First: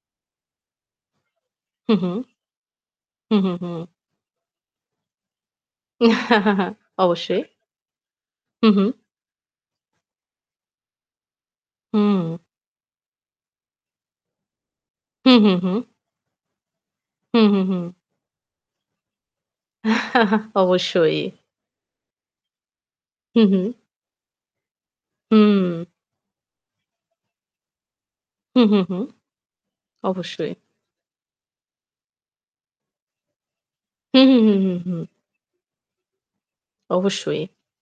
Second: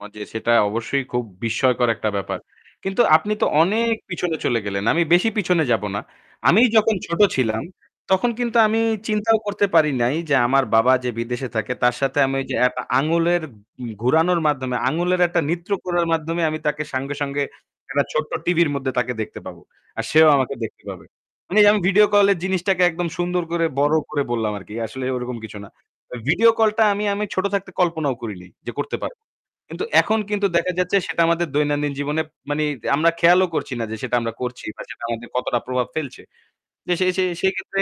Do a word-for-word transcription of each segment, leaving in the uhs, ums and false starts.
[unintelligible] সেটা অবশ্যই খুব বিস্ময়কর হুম, একটা হুম। ব্যাপার। কিন্তু আপনি হুম, তো হু, হুম। অনেক পিছনে চলে গেলেন। আমি বেশি পিছনে যাবো না। আমি যখন ছোট অবশ্যই। ছিলাম তখন কিন্তু হু আমি হুম। চিন্তাও করতে পারি নাই যে আমার বাবা যে বিদেশে থাকে তার সাথে আমি হুম। ওই যে অ্যাপ আঙুলের উম ঘোরানোর মাধ্যমে, আঙুলের হু, একটা হু, নিত্র হু। করার মাধ্যমে আমি তাকে সাঙ্গে, হু, সঙ্গে হু, হু। একটা ছোট্ট টিভির মধ্যে তাকে দেখতে পাবো। আর সেও আমাকে দেখতে পাবে। অবশ্যই। মানে আমি ভিডিও কলের জিনিসটাকে একদম সুন্দর করে মহুম। বড় করে বললাম আরকি। আসলে ওইরকম কিছু না। হুম। তো ভিডিও কলটা আমি আমি ছোট থাকতে কল্পনাও করিনি, হু, যে হু, করতে হু। পারবো। কিন্তু এখন কিন্তু অবশ্যই। দেখা যাচ্ছে সেটা আমাদের দৈনন্দিন জীবনে মানে আমরা খেয়ালও করছি না যে সেটা হুম, আমরা হুম, হুম, করছি হুম, বা সেটা হুম। আমাদের কতটা প্রভাব ফেলছে। যে সে সে অবশ্যই। সেইক্ষেত্রে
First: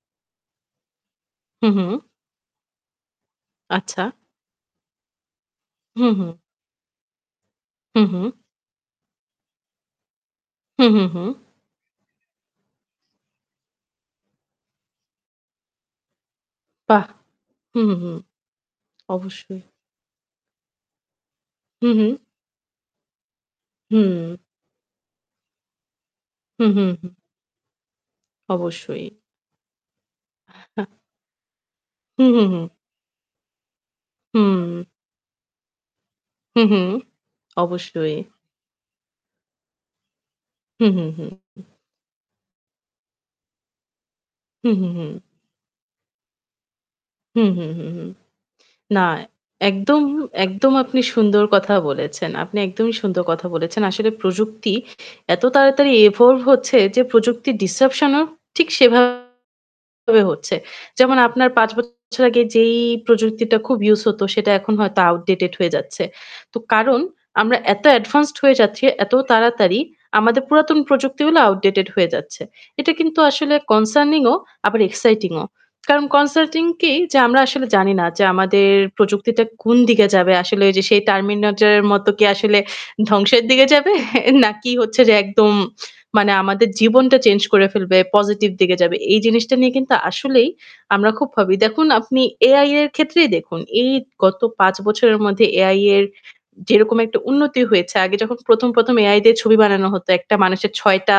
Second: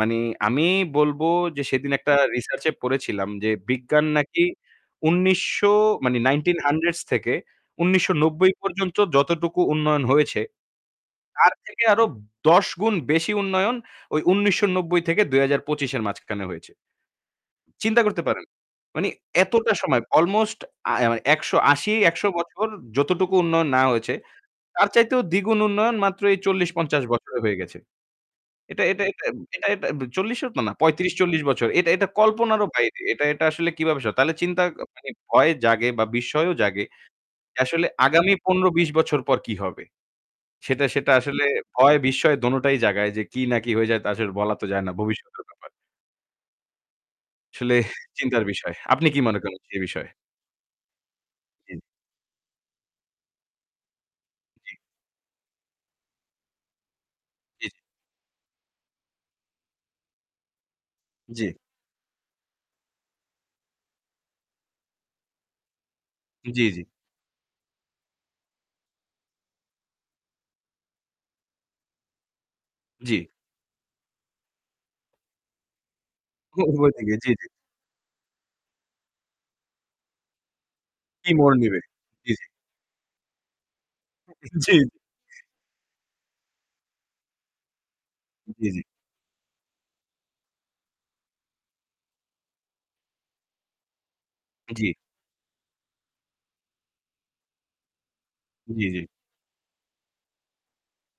মানে আমি বলব যে, হু, সেদিন হুম। একটা রিসার্চে পড়েছিলাম যে আচ্ছা। বিজ্ঞান নাকি উনিশশো হু, মানে হু। nineteen-hundreds থেকে হু, উনিশশো হু। নব্বই পর্যন্ত যতটুকু উন্নয়ন হয়েছে, হু, হু, হু। তার থেকে আরো দশ গুণ বেশি উন্নয়ন ওই উনিশশো নব্বই থেকে দুই হাজার পঁচিশ -এর মাঝখানে হয়েছে। বাহ! হু, হু, চিন্তা হু। করতে পারেন, মানে অবশ্যই। এতটা সময়? অলমোস্ট আ অ মানে একশো আশি হুম, হুম। একশো বছর যতটুকু উন্নয়ন না হয়েছে, হুম। তার চাইতেও দ্বিগুণ উন্নয়ন মাত্র এই হুম, হুম, চল্লিশ-পঞ্চাশ হু। বছরে হয়ে গেছে। এটা এটা অবশ্যই। এটা এটা এটা চল্লিশ -ও তো না, পঁয়ত্রিশ-চল্লিশ বছর। এটা এটা হু, হু, কল্পনারও হু। বাইরে। এটা এটা আসলে কীভাবে স তাহলে চিন্তা ক হুম। মানে ভয় জাগে বা বিস্ময়ও হু, জাগে হুম, যে আসলে অবশ্যই। আগামী পনেরো-বিশ বছর পর কী হবে? সেটা হুম, হুম, সেটা হুম, আসলে হুম। ভয়-বিস্ময় দোনোটাই জাগায় যে কী না কী হয়ে যায়, তা সঠিক বলা তো হুম, যায় হুম, না। হুম। ভবিষ্যতের ব্যাপার। হুম, হুম, আসলে হুম, হুম। চিন্তার বিষয়। না, আপনি কী মনে করেন সে একদম বিষয়ে? একদম আপনি সুন্দর কথা জি। বলেছেন। আপনি একদমই সুন্দর কথা বলেছেন। আসলে জী। প্রযুক্তি এত তাড়াতাড়ি evolve হচ্ছে যে প্রযুক্তির জী, জী। ডিজরাপশন -ও ঠিক সেভাবে হচ্ছে। যেমন, আপনার জী। পাঁচ বছর আগে যেই প্রযুক্তিটা খুব ইউজ হতো, সেটা এখন হয়তো outdated হয়ে যাচ্ছে। তো জী, জী। কারণ আমরা এত অ্যাডভান্সড হয়ে যাচ্ছি এত তাড়াতাড়ি, আমাদের পুরাতন প্রযুক্তিগুলো outdated হয়ে যাচ্ছে। এটা কিন্তু জী। আসলে কনসার্নিংও, আবার এক্সাইটিংও। কারণ কনসার্টিং [unintelligible] কী যে জী, আমরা জী। আসলে জানি না যে আমাদের প্রযুক্তিটা কোন দিকে যাবে। আসলে ওই যে সেই কী মোর 'Terminator' নিবে। এর মতো কি জী, জী। আসলে ধ্বংসের দিকে যাবে? জী, নাকি জী। হচ্ছে যে একদম মানে আমাদের জীবনটা চেঞ্জ করে ফেলবে, পজিটিভ জী, দিকে জী। যাবে। এই জিনিসটা নিয়ে কিন্তু আসলেই আমরা খুব ভাবি। দেখুন, আপনি এআই-এর ক্ষেত্রেই দেখুন। এই গত পাঁচ জী বছরের মধ্যে এআই-এর যেরকম একটা উন্নতি হয়েছে, আগে যখন জী, প্রথম-প্রথম জী। এআই দিয়ে ছবি বানানো হতো, একটা মানুষের ছয়টা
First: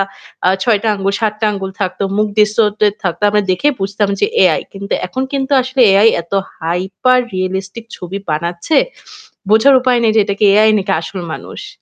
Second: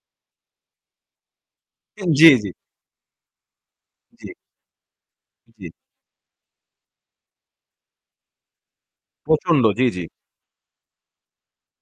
আ ছয়টা আঙুল, সাতটা আঙুল থাকত, মুখ জী, জী। distorted থাকতো। আমরা দেখে বুঝতাম যে জী। এআই, কিন্তু এখন কিন্তু জী। আসলে এআই এত হাইপার রিয়ালিস্টিক ছবি বানাচ্ছে, প্রচন্ড। বোঝার জী, উপায় জী। নেই যে এটা কি এআই নাকি আসল মানুষ।